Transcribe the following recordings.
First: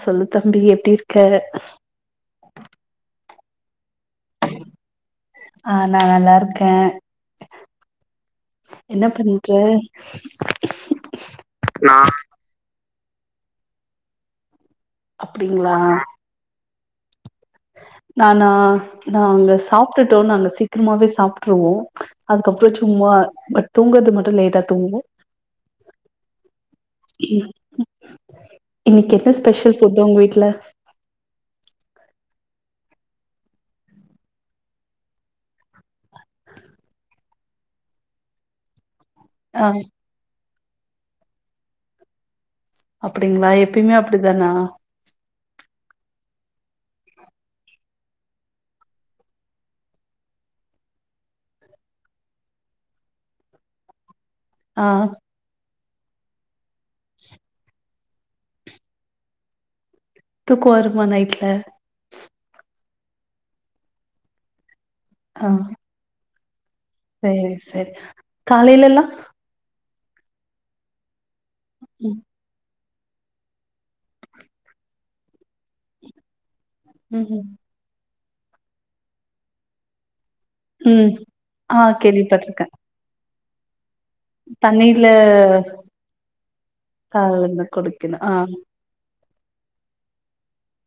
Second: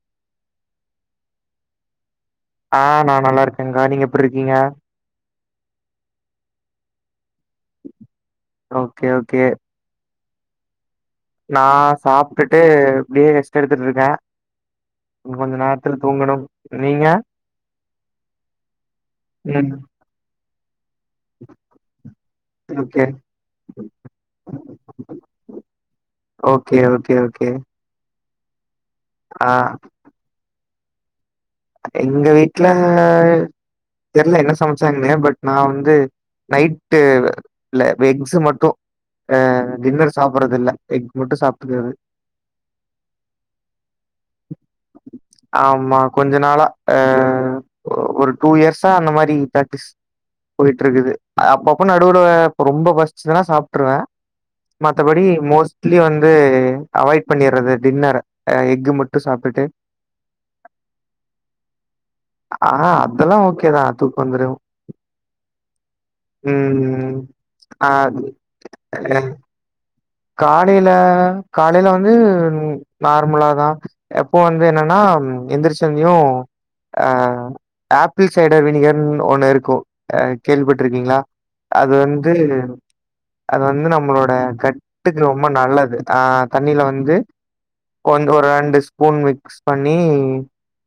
சொல்லு தம்பி எப்டி இருக்க ஆ நா நல்லா இருக்கேங்க்கா நீங்க எப்பிட்ருக்கீங்க ஆ நா நல்லா இருக்கே என்ன ஓகே ஓகே பண்ற [inaudible] நா சாப்ட்டுட்டு இப்டியே ரெஸ்ட் எடுத்துட்ருக்கே கொஞ்ச அப்டிங்களா நேரத்துல தூங்கணு நீங்க நானா நாங்க அங்க ம் சாப்ட்டுட்டோ நாங்க சீக்கிரமாவே சாப்ட்ருவோ அதுக்கு அப்புறோ ஓகே சும்மா பட் தூங்குறது மட்டு லேட்டா தூங்குவோ ஓகே ஓகே ஓகே இன்னைக்கு என்ன ஆ ஸ்பெஷல் ஃபுட்டு உங்க வீட்ல எங்க வீட்ல தெர்ல என்ன சமச்சாங்கன்னு பட் நா வந்து நைட்டு இல்ல வெக்ஸ் மட்டு அ ஆ டின்னர் சாப்புறது இல்ல எக் மட்டு சாப்புட்டுக்குறது அப்டிங்களா எப்பயுமே அப்டிதானா ஆமா கொஞ்ச நாளா ஆ ஒரு டூ இயர்ஸா அந்த மாரி பிராக்டிஸ் போயிட்டு இருக்குது அப்ப அப்ப நடுவுல ரொம்ப பசிச்சனா சாப்ட்டுருவே ஆ மத்தபடி மோஸ் ட்லி வந்து அவாய்ட் பண்ணிட்றது டின்னர அ எக்கு மட்டு சாப்ட்டுட்டு தூக்கு வருமா நைட்ல ஆ அதெல்லா ஓகேதா தூக்க வந்துடு ஆ ம் சேரி ஆ சேரி காலைலல்லா அ காலையில காலையில வந்து ம் நார்மலாதா எப்பவு வந்து என்னன்னா எந்திரிச்ச உனையு ம் ஹும் ஆப்பிள் சைடர் விணிகர்ன் ஒண்ணு இருக்கு அ ம் கேள்விப்பட்ருக்கிங்களா ஆ அது வந்து கேள்விப்பட்ருக்கே அது வந்து நம்மளோட கட் தண்ணில டுக்கு ரொம்ப நல்லது ஆ தண்ணில வந்து கால்ல குடிக்கணு ஒண் ஆ ஒரு ரெண்டு ஸ்பூன் மிக்ஸ் பண்ணி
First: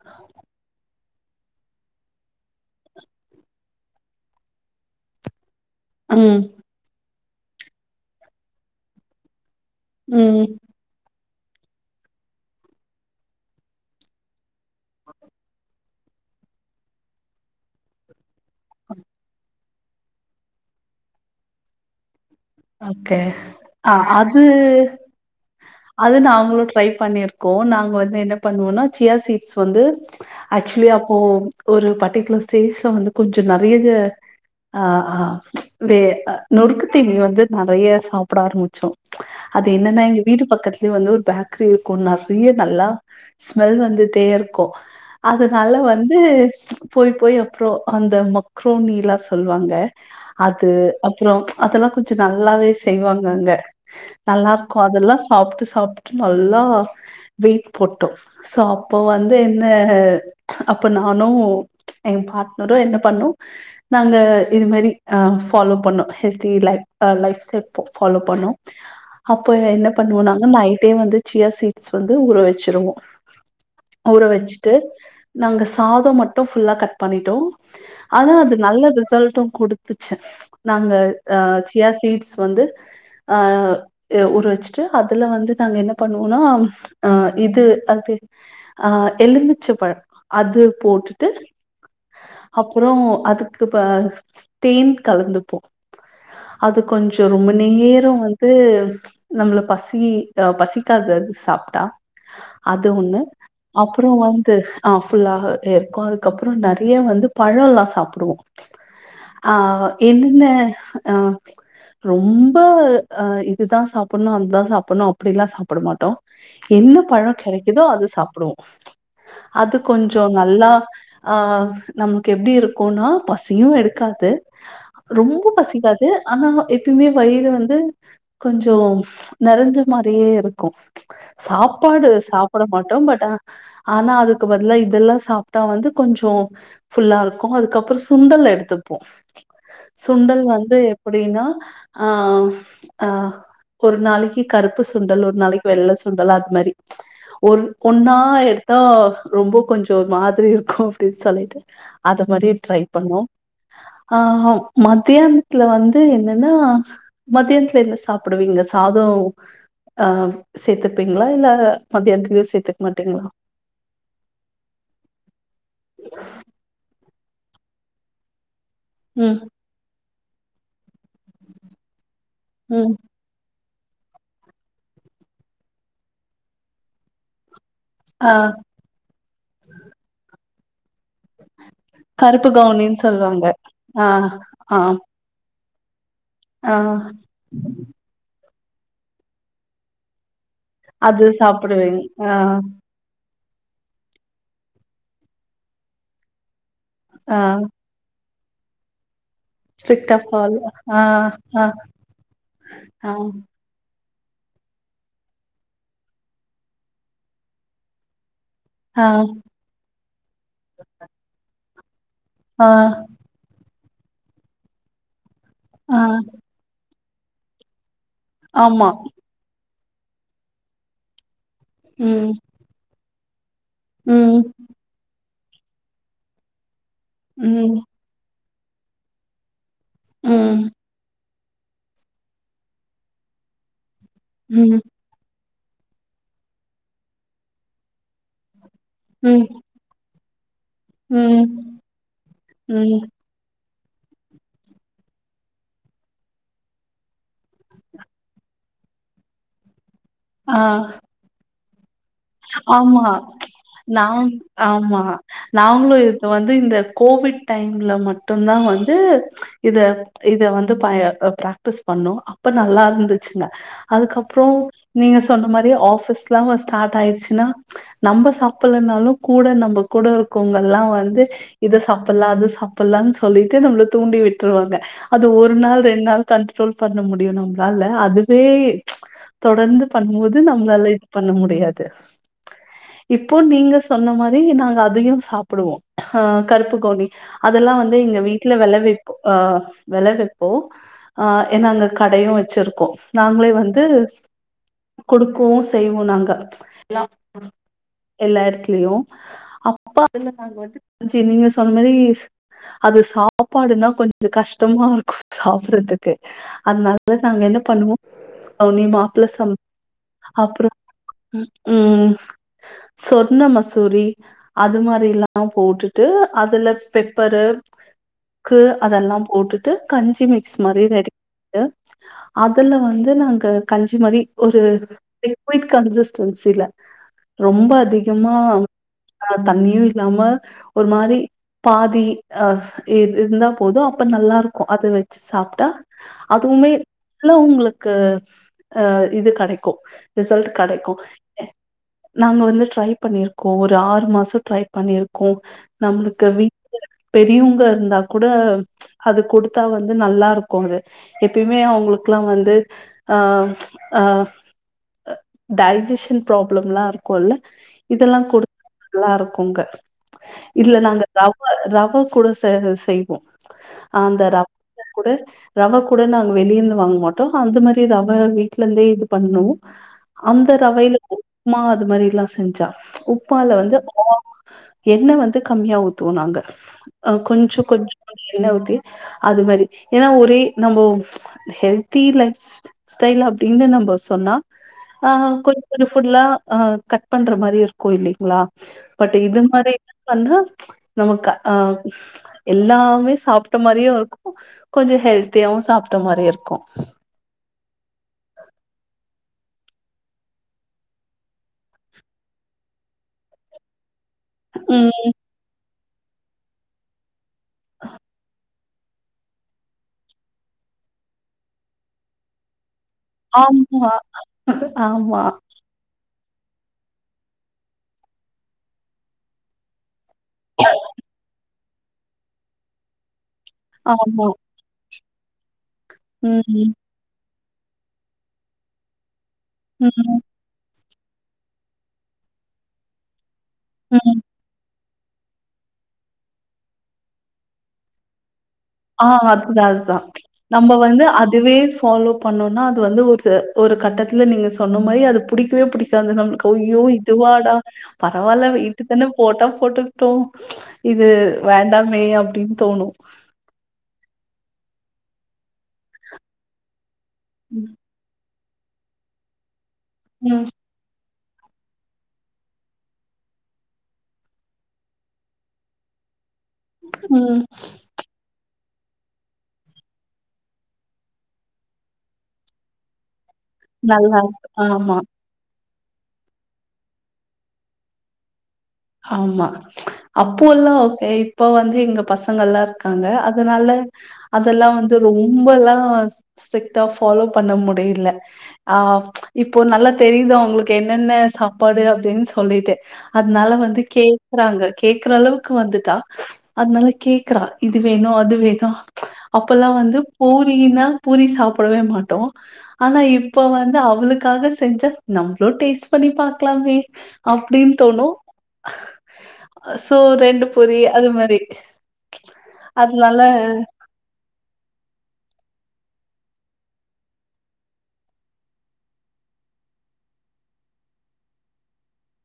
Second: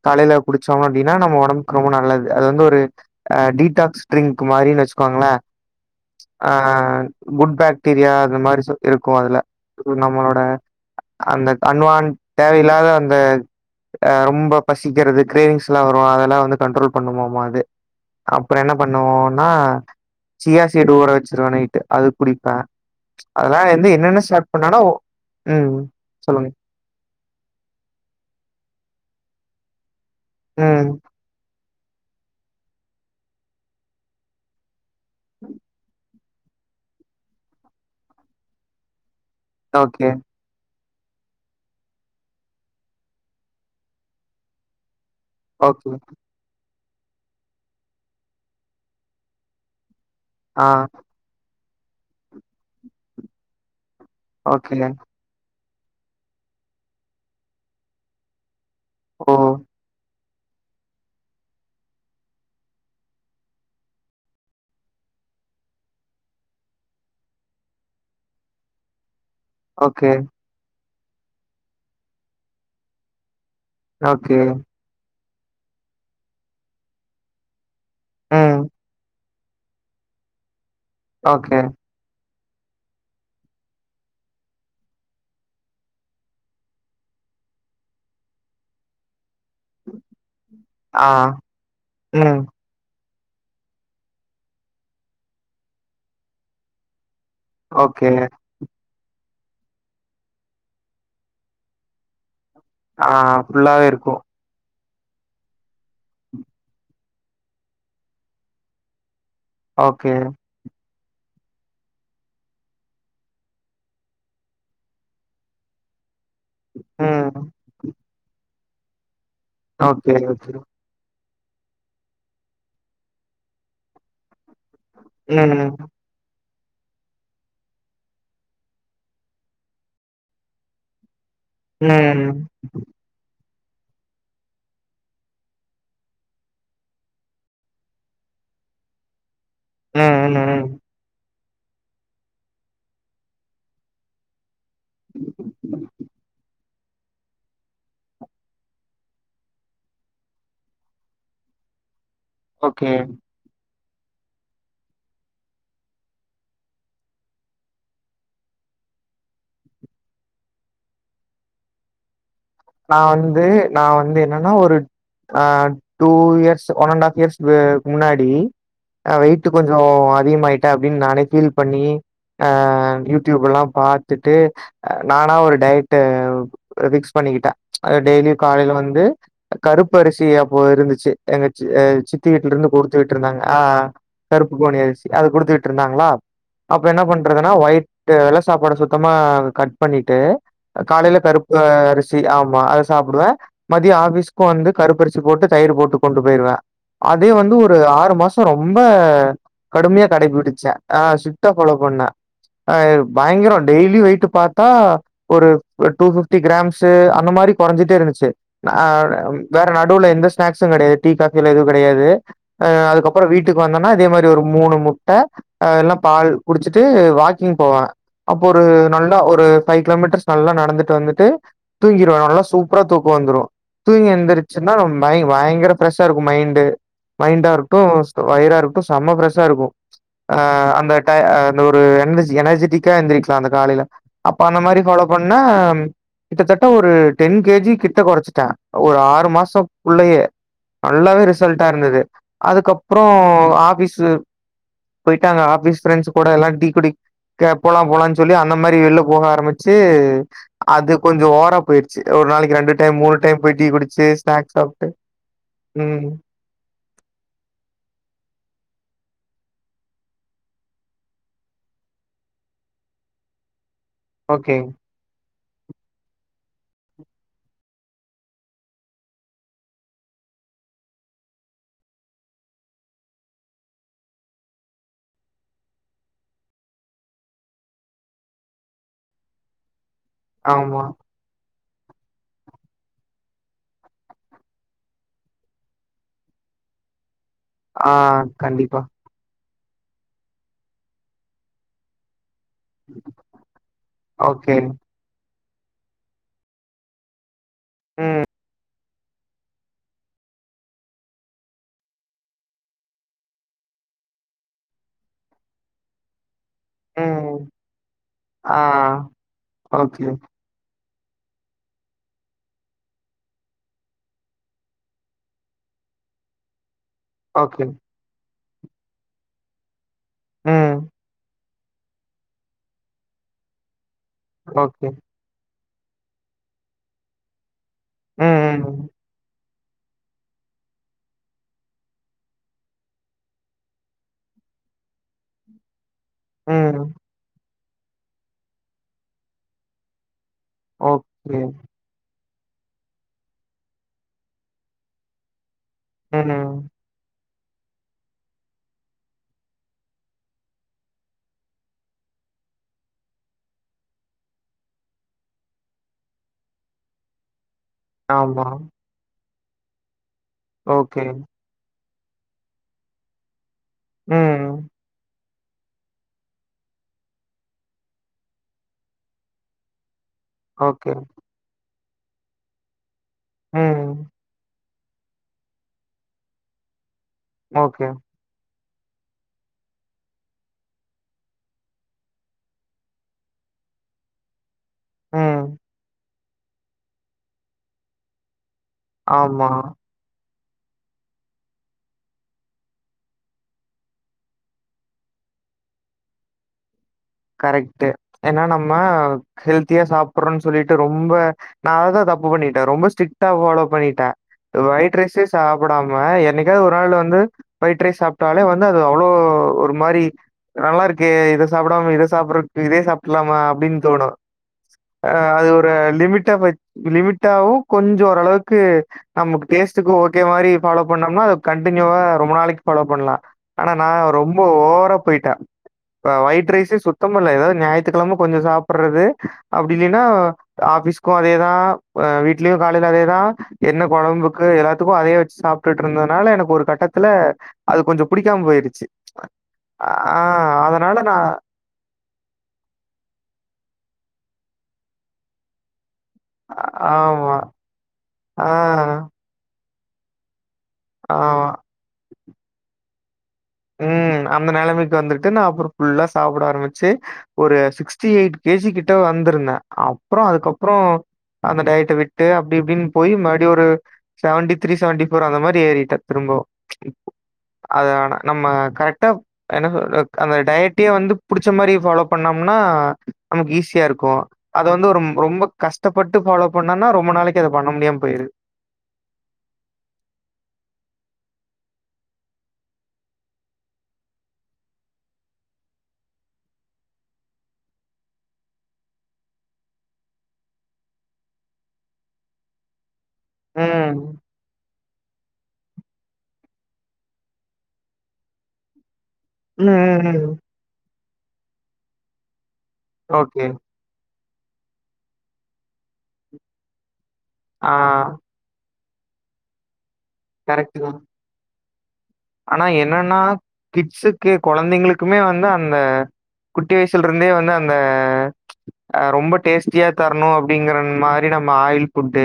காலையில குடிச்சோன்னா அப்டின்னா நம்ம ஒடம்புக்கு ரொம்ப நல்லது அது வந்து ஒரு ஆ டீடாக்ஸ் ட்ரிங்க் மாரினு வெச்சுக்கோங்களே ம் ஆ குட் பாக்டீரியா அந்த மாரி சு இருக்கு அதுல நம்மளோட ம் அந்த அன்வான் தேவையில்லாத அந்த ஆ ரொம்ப பசிக்கிறதுக்கு கிரேவிங்ஸ் எல்லாம் வரும் அது எல்லாம் வந்து கண்ட்ரோல் பண்ணுமா அது அப்ரோ என்ன பண்ணுவோம்னா சியாசிடு ஊற வச்சிருவ நைட்டு அது குடிப்ப ஓகே அ அது பண்ணனா ஒ ம் அது நான் சொல்லுங்க அவங்களோடு ட்ரை பண்ணிருக்கோம் நாங்க வந்து என்ன பண்ணுவோம்ன்னா சியாசிடுஸ் வந்து ம் ஆக்சுவல ஓ ஒரு பர்ட்டிகுலர் ஸ்டேஜ்ல வந்து கொஞ்சோ நறையதா அ ஆ வே நொறுக்கு தீனி வந்து நறைய சாப்பிட ஆரம்பிச்சோம் அது என்னனா ஓகே எங்க வீட்டு பக்கத் கீழ வந்து ஒரு பேக்கரி இருக்கு நறைய நல்லா ஸ்மெல் வந்துட்டேருக்கு அதனால ஓகே வந்து போய் போய் அப்றோ அந்த மக்ரோனிலா சொல்வாங்க அது ஆ அப்றோ அதெல்லா கொஞ்சோ நல்லாவே செய்வாங்க அங்க நல்லா இருக்கு ஓகே அதெல்லா சாப்ட்டு சாப்ட்டு நல்லா வெயிட் போட்டோ சோ அப்போ வந்து ஓ என்ன அப்ப நானு எங்க பார்ட்னரு என்ன பண்ணோ நாங்க இது மாரி அ ஃபாலோ பண்ணு ஹெல்த்தி லைஃப் லைஃப்ஸ்டை செட்ஃபாலோ பண்ணோ அப்போ என்ன ஓகே பண்ணுவோனாங்க நைட்டே வந்து சியா சீட்ஸ் வந்து ஊற வச்சிருவோ ஊற ஓகே. வச்சுட்டு நாங்க சாத மட்டும் ஃபுல்லா கட் பண்ணிட்டோ ஆன அது ம். நல்ல ரிசல்ட்டு குடுத் வச்ச நாங்க அ ஓகே. சியா சீட்ஸ் வந்து ஆ ஊற வச்சிட்டு அதுல வந்து நாங்க என்ன பண்ணுவோனா ஆ இது அது ஆ எலுமிச்சை பழம் அது ஆ. போட்டுட்டு ம். அப்புறோ அதுக்கு ப தேன் கலந்துப்போ அது கொஞ்சோ ரொம்ப ஓகே. நேரோ வந் ந்து நம்மளே பசி ஆ பசிக்காதது சாப்ட்டா அது ஆ ஒண்ணு ஃபுல்லாவே அப்புறோ இருக்கும். வந் து ஆ ஃபுல்லா இருக்கு அதுக்கு அப்புறோ நறைய வந்து பழோல்லா சாப்புடுவோ ஆ ஓகே. என்ன ரொம்ப அ இதுதா சாப்பிடணு அதுதா சாப்பிடணு அப்டியிலா சாப்பிட மாட்டோ என்ன பழோ ம். கெடைக்குதோ அது சாப்புடுவோ அது ஓகே, கொஞ்சோ ஓகே. நல்லா ஆ நம்க்கு எப்டி இருக்குனா பசியு எடுக்காது ரொம்ப ம். பசிக்காது து ஆனாலு எப்பயுமே வயிறு வந்து கொஞ்சோ நெறைஞ்ச மாதிரியே இருக்கு ம். சாப்பாடு சாப்பிட மாட்டோ பட் ஆ ஆனா அதுக்கு பதில இது எல்லா சாப்ட்டா வந்து கொஞ்சோ ஃபுல்லா இருக்கு அதுக்கு அப்புறோ சுண்டல் எடுத்துப்போ ம், ம், சுண்டல் ம். வந்து எப்டின்னா ஆ ஆ ஒரு நாளைக் தி கருப்பு சுண்டல் ஒரு நாளைக்கு வெள்ள சுண்டல் அது மாரி [inaudible] ஒரு பெண்ணா எடுத்தா ரொம்ப கொஞ்சோ மாதிரி இருக்கு அப்டின்னு சொல்லிட்டு அது மாதிரி ட்ரை ஓகே. பண்ணோ ஆ மத்தியானத்துல வந்து என்னன்னா மதியத்துல என்ன சாப்பிடுவீங்க சாதம் ஆ சேத்துப்பீங்களா இல்ல மதியானத்துக்கு சேத்து நா வந்து நா வந்து என்னன்னா ஒரு ஆ two years one and half years ம் முன்னாடி ம், வெயிட் கொஞ்சோ அதிகாமாயிட்ட அப்டின்னு நானே பீல் பண்ணி ஆ ம் யூடியூப் எல்லா பாத்துட்டு நானா ஒரு டயட்ட ஃபிக்ஸ் பண்ணிக்கிட்ட அ ஆ டெய்லியு காலையில வந்து கருப்பு அரிசி அப்போ இருந்துச்சு எங்க ச அ சித்தி கருப்பு வீட்டுல இருந்து கவுனின்னு கொடுத்து விட்டு இருந்தாங்க சொல்லுவாங்க. ஆ கருப்பு ஆ, கோணி அரிசி அது கொடுத்துக்கிட்டு இருந்தாங்களா ஆ. அப்ப என்ன பண்றதுன்னா ஒயிட்டு வெல்ல சாப்பாட சுத்தமா கட் பண்ணிட்டு காலையில அது கருப்பு சாப்பிடுவேன். அரிசி ஆ, ஆமா சாப்டுவ மதியோ ஆஃபிஸ்க்கு வந்து கருப்பு அரிசி போட்டு தயிர் போட்டு கொண்டு போயிருவ அதயு ஆ. வந்து ஒரு ஆறு மாசோ ரொம்ப கடுமையா ஸ்ட்ரிக்டா ஃபாலோ கடைப்பிடிச்சே ஆ ஸ்டிரிட்டா ஆ ஃபாலோ பண்ணே ஆ பயங்கர டெய்லி வெயிட்டு பாத்தா ஒரு டூ பிப்டி கிராம்ஸ் அந்த மாறி குறைஞ்சிட்டே இருந்துச்சு ஆ வேற நடுவுல எந்த ஸ்நாக்ஸும் கிடையாது டீ காபியில எதுவும் கிடையாது் ஆ அதுக்கறம் அப்ரோ வீட்டுக்கு வந்தனா அதே மாரி ஒரு மூணு முட்ட ஆ என்ன பால் குடிச்சிட்டு வாக்கிங் போவ போவேன் அப்போ ஒரு ஆமா. நல்லா ஒரு பஃபைவ் கிலோமீட்டர்ஸ் நல்லா நடந்துட்டு வந்துட்டு தூங்கிடுவன் ம். நல்லா சூப் புற தூக்கம் வந்துடும் தூங்கி ம். எந்திரருச்சுன்னா பயங்கர ஃரெஷா இருக்கும் மைண்டு் மைண்டா ம். இருக்கட்டும் வயிராக இருக்கட்டும் செம்ம ஃப்ரெஷ்ஷா இருக்கும் ஆ ம். அந்த டாயி ஆ ஒரு எனர்ஜி எனர்ஜிடிக்கா எந்திருக்கலாம் அந்த காலையில அப்ப அந்த மாதிரி ம். ஃபாலோ பன்னா கிட்டத்தட்ட ஒரு டென் கேஜி கிட்ட குறைச்சிட்ட ஒரு ஆறு ம். மாஷோ குள்ளையே நல்லாவே ம். ரிசல்டா இருந்தது ம். அதுக்கப்ரோ ஆபீஸ் போயிட்டாங்க ஆபீஸ்ஃப்ரண்ட்ஸ் கூட எல்லாம் டீ குடிக் க போலாம் போலாம்னு சொல்லி அந்த மாரி வெல்ல போக ஆரம்பிச்சு ஆ அது கொஞ்சோ ஓவரா போயிருச் ஒரு நாளைக்கு ரெண்டு டைம் ஆமா. மூணு டை போய் டீ குடிச்சு நான் ஸ்நாக்ஸ் சாப்ட்டு உம் து இந்த கோவிட் டைம்ல மட்டு தா வந்து இத இத வந்து பய பிராக் பிஸ் பண்னோ அப்ப நல்லா இருந்துச்சுங்க அதுக்கப்ரோ ஓகே நீங்க சொன்ன மாதிரி ஆபீஸ்லாம் ஸ்டார்ட் ஆயிிரு சுனா நம்ப சாப்பிடலனாலும் கூட நம்ப கூடருக்கவங்கலா வந்து இத சாப்பிலாம் அத சாப்பிலாம்னு சொல்லிட்டு நம்மள தூண்டி விட்டுருவாங்க அது ஒரு நாள் ரெண்டு நாள் கண்ட்ரோல் பண்ண முடியும் நம்மளால அதுவே தொடர்ந்து பண்ணும்போது ஆமா நம்மளால இது பண்ண முடியாது இப்போ நீங்க சொன்ன மாரி நாங்க அதையும் சாப்பிடுவோம் ஆ கருப்புக்கோணி அதெல்லாம் ஆ வந்து இங்க வீட்டுல கண்டிப்பா விளவி ஆ விளைவிப்போ ஆ ஏனா அங்க கடையும் வச்சிருக் கோ நாங்களே வந்து கொடுக்கவு செய்வோம் நாங்க எல்லா எல்லா எடத்துலயும் அப்பா அதுல நாங்க வந்துச நீங்க சொன்ன மாரி அது சாப்பாடுன்னா கொஞ்சோ கஷ்டமா இருக்கும் சாப்டறதுக்கு அதனால நாங்க என்ன பண்ணுவோம் அவ நீ மாப்பிள்ள சம் அப்ரோ உம் ம் சொர்ண மசூரி அது மாரிலா போட்டுட்டு அதுல பே பரு கு அதெல்லாம் போட்டுட்டு கஞ்சி மிக்ஸ் மாரி ரெடி டு அதுல வந்து நாங்க கஞ்சி மாரி ஒரு குயிக் கன்சிஸ்டன்சில ரொம்ப அதிகமா ஆ தண்ணியும் இல்லாம ஒரு மாரி பாதி ஆ இருந்தா போதும் அப்ப நல்லா இருக்கும் அத வச்சு சாப்ட்டா அதுவுமே லு உங்களுக்கு ஆ இது கடைக்கும் ரிசல்ட் கெடைக்கும். ஓகே நாங்க வந்து ட்ரை பண்ணிருக்கோம் ஒரு ஆறு மாசோ ட்ரை பண்ணிருக்கோம் நம்மளுக்கு வீட்டு பெரியவங்க இருந்தா கூட அது கொடுத்தா வந்து நல்லா இருக்கும் அது எப்பயுமே அவங்களுளுக்குல்லாம் வந்து அ ஆ டய்ஜஷ டின் ப்ராப்ளம்லா இருக்குல்ல இதெல்லா கொடு ஆமா. [inaudible] நல்லாருக்கு அங்க இதுல நாங்க ஓகே. ரவ ரவ கூட சே [unintelligible] செய்வோ அந்த ம். ரவ கூட ரவ கூட நாங்க வெளியர்ந்து வாங் மாட்டோ அந்த மாரி ரவ வீட்லர்ந்தே இது பண்ணு அந்த ஓகே. ரவைல உப்மா அது மாரில்லா செஞ்சா உப்மால வந்து ம். [inaudible] எண்ண வந்து கம்மியா ஊத்துவோ நாங்க அ கொஞ்ச ஓகே. கொஞ்சோ எண்ண ஊத்தி அது மாரி ஏனா ஒரே நம்போ ஹெல்த்தி லைஃப் ஸ்டைலு அப்டின்னு நம்ப சொன்னா ஆ ம். கொஞ்ச கொஞ்ச ஃபுட்லா அ கட் பண்ற மாரி இருக்கு இல்லீங்ளா பட்டு இது ஆமா. மாரி [inaudible] பண்ணா நமக்கு ஆ எல்லாமே சாப்ட்ட மாரியு இருக்கு கொஞ்சோ ஹெல்த்தியாவு சாப்ட்ட மாரி இருக்கு கரெக்ட்டு ஏனா நம்ம ஹெல்த்தியா சாப்பட்றோன் சொல்லிட்டு ரொம்ப நா அத தா தப்பு பண்ணிட்டே ரொம்ப ஸ்ட்ரிட்டா ஃபாலோ பண்ணிட்டே ஒய்ட் ம் ரைஸே சாப்படாம என்னைக்காவ்து ஒரு நாளு வந்து ஒய்ட் ரைஸ் சாப்ட்டாலே வ ந்து அது அவ்ளோ ஒரு மாரி நல்லா இருக்கே இத சாப்படாம இத சாப்பட்ற க்கு இதே சாப்ட்லாமா அப்டின் ஆமா தோணு அ ஆமா அது ஒ ரு லிமிட்டா வட் லிமிட்டாவு கொஞ்சோ ஓரளவுக்கு நமக்கு டேஸ்ட்டுக்கு ஓ கே மாரி ஃபாலோ பண்ணம்னா அது கன்டினியூவா ரொம்ப நாளைக் ஃபாலோ பண்லா ஆனா நா ஆமா ரொம்போ ஓவரா போய்ட்டா அ ஒயிட் ம் ரைஸே சுத்தமா இல்ல எதாவ்து ஞாய்த்துக்கெழம கொஞ்சோ சாப்பட்றது அப்டி ம் இல்லீனா ஆஃபீஸ்க்கு அதேதா அ வீட்லயு காலைல அதேதா என்ன ம் கொழம்பு க்கு எல்லாத்துக்கு அதே வெஸ் சாப்ட்டுட்ருந்தனால எனக் ஒரு கட்டத்துல அது கொஞ்சோ புடிக்காம போய்ருச்சு ஆ அதுதா அதுதா நம்ப வந்து நான் அதுவே ஃபாலோ பண்ணோனா அது வந்து ஒரு ஒரு கட்டத்துல நீங்க சொன்ன மாரி அது புடிக்கவே புடிக்காது நம் க் ஐயோ ஆமா. இதுவாடா ஆ பரவால்ல வெய்ட்டு தான போட்டா போட்டுக்ட்டு இது ஆமா. வேண்டாமே அப்டின் தோணு ம் அந்த நெலமைக் வந்துட்டு நா அப்பற ஃபுல்லா சாப்பட ஆரம்பிச்சு ஒரு ம், sixty eight K G கிட்ட வந்திருந்தே அப்றோ ம், அதுக்கப் றோ அந்த டயட்ட விட்டு அப்டி இப்டின் போய் மறுப்டியு ஒரு செவன்ட்டி த்ரீ செவன்ட்டி ஃபோர் அந்த மாரி ஏறிட்டா திரும்பவு இப்போ ம். அது ஆனா நம்ம கரெக்ட்டா என்ன சொல்றது அந்த டயட்டயே வந்து புடிச்ச மாரி ஃபாலோ பண்ணம்ன்னா நமக்கு ஈஸியாருக்கு நல்லா இருக்கு. அத வந்து ஆமா, ரொம் ரொம்போ கஷ்டப்பட்டு ஃபாலோ பண்ணம்னா ரொம்ப நாளைக்கு அத பண்ண முடியாம போயிர்து ஆமா அப்போ எல்லா ஓகே இப்போ வந்து எங்க பசங்கல்லா இருக்காங்க அதனால அதெல்லா வந்து ரொம்பல்லா ஸ்ட்ரிக்டா ஃபாலோ பண்ண முடியில ஆ இப்போ நல்லா தெரியிதா உங்களுக் என்னென்ன சாப்பாடு அப்டின் சொல்லிட்டு அத்னால வந்து ம். கேக்கறாங்க கேக்கற அளவுக்கு வந்துட்டா அத்னால கேக்கறா இது வேணு அது வேணு ம், அப்பல்லா வந்து ம், ம். பூரினா பூரி சாப்படவே மாட்டோ ஆனா இப்ப ஓகே. வந் து அவளுக்காக செஞ்சா நம்ப்ளு டேஸ்ட் பண்ணி பாக்லாமே அப்டின் ஆ தோணு சோ ரெண்டு கரெக்ட்டு பூரி தான். அது மாரி ஆனா என்னனா அதனால கிட்ஸுக் கே கொழந்தைங்களுக்குமே வந்து அந்த குட்டி வய்சுல்ருந்தே வந்து அந்த அ ரொம்போ டேஸ்ட்டியா தரணு அப்டிங்கற மாரி நம்ம ஆயில் ஃபுட்டு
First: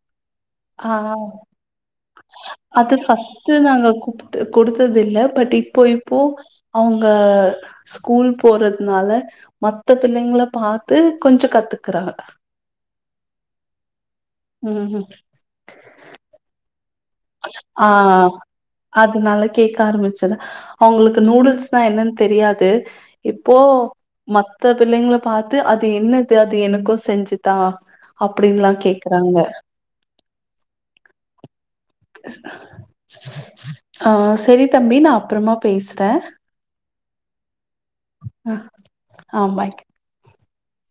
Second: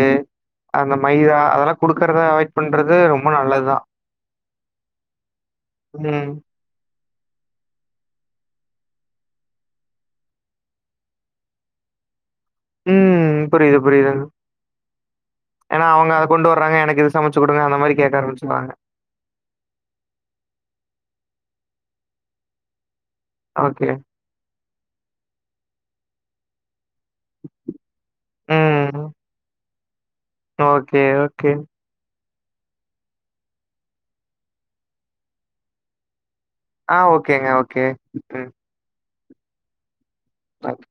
அந்த ஆ. மைதா அதலா குடுக்கறத அவாய்ட் அது பண்றது ரொம்ப ஃபஸ்ட்டு நல்லத் தா நாங்க குடுத்து குடுத்தது இல்ல பட் இப்போ இப்போ ம். அவங்க ஸ்கூல் போறதுனால மத்த பிள்ளைங்கள பாத்து கொஞ்ச கத்துக்குறாங்க ம் புரியுது புரியுது ம் ஏன்னா அவங்க அத கொண்டு வர்றாங்க எனக்கு இது சமச்ச குடுங்க அந்த ஆ மாரி கேக்க ஆரம்பிச்சுடுவாங்க அதனால கேக்க ஆரம்பிச்ச அவங்களுக்கு நூடுல்ஸ்னா என்னன்னு தெரியாது இப்போ ஓகே. மத்த பிள்ளைங்கள பாத்து அது என்னது அது எனக்கு செஞ்சுதா அப்பிடின்ல்லா ம். கேக்குறாங்க ஓகே ஓகே ஆ செரி தம்பி நா அப்றமா பேசுறே ஆ ஓகேங்க ஓகே ம் ஆ பாய் பாய்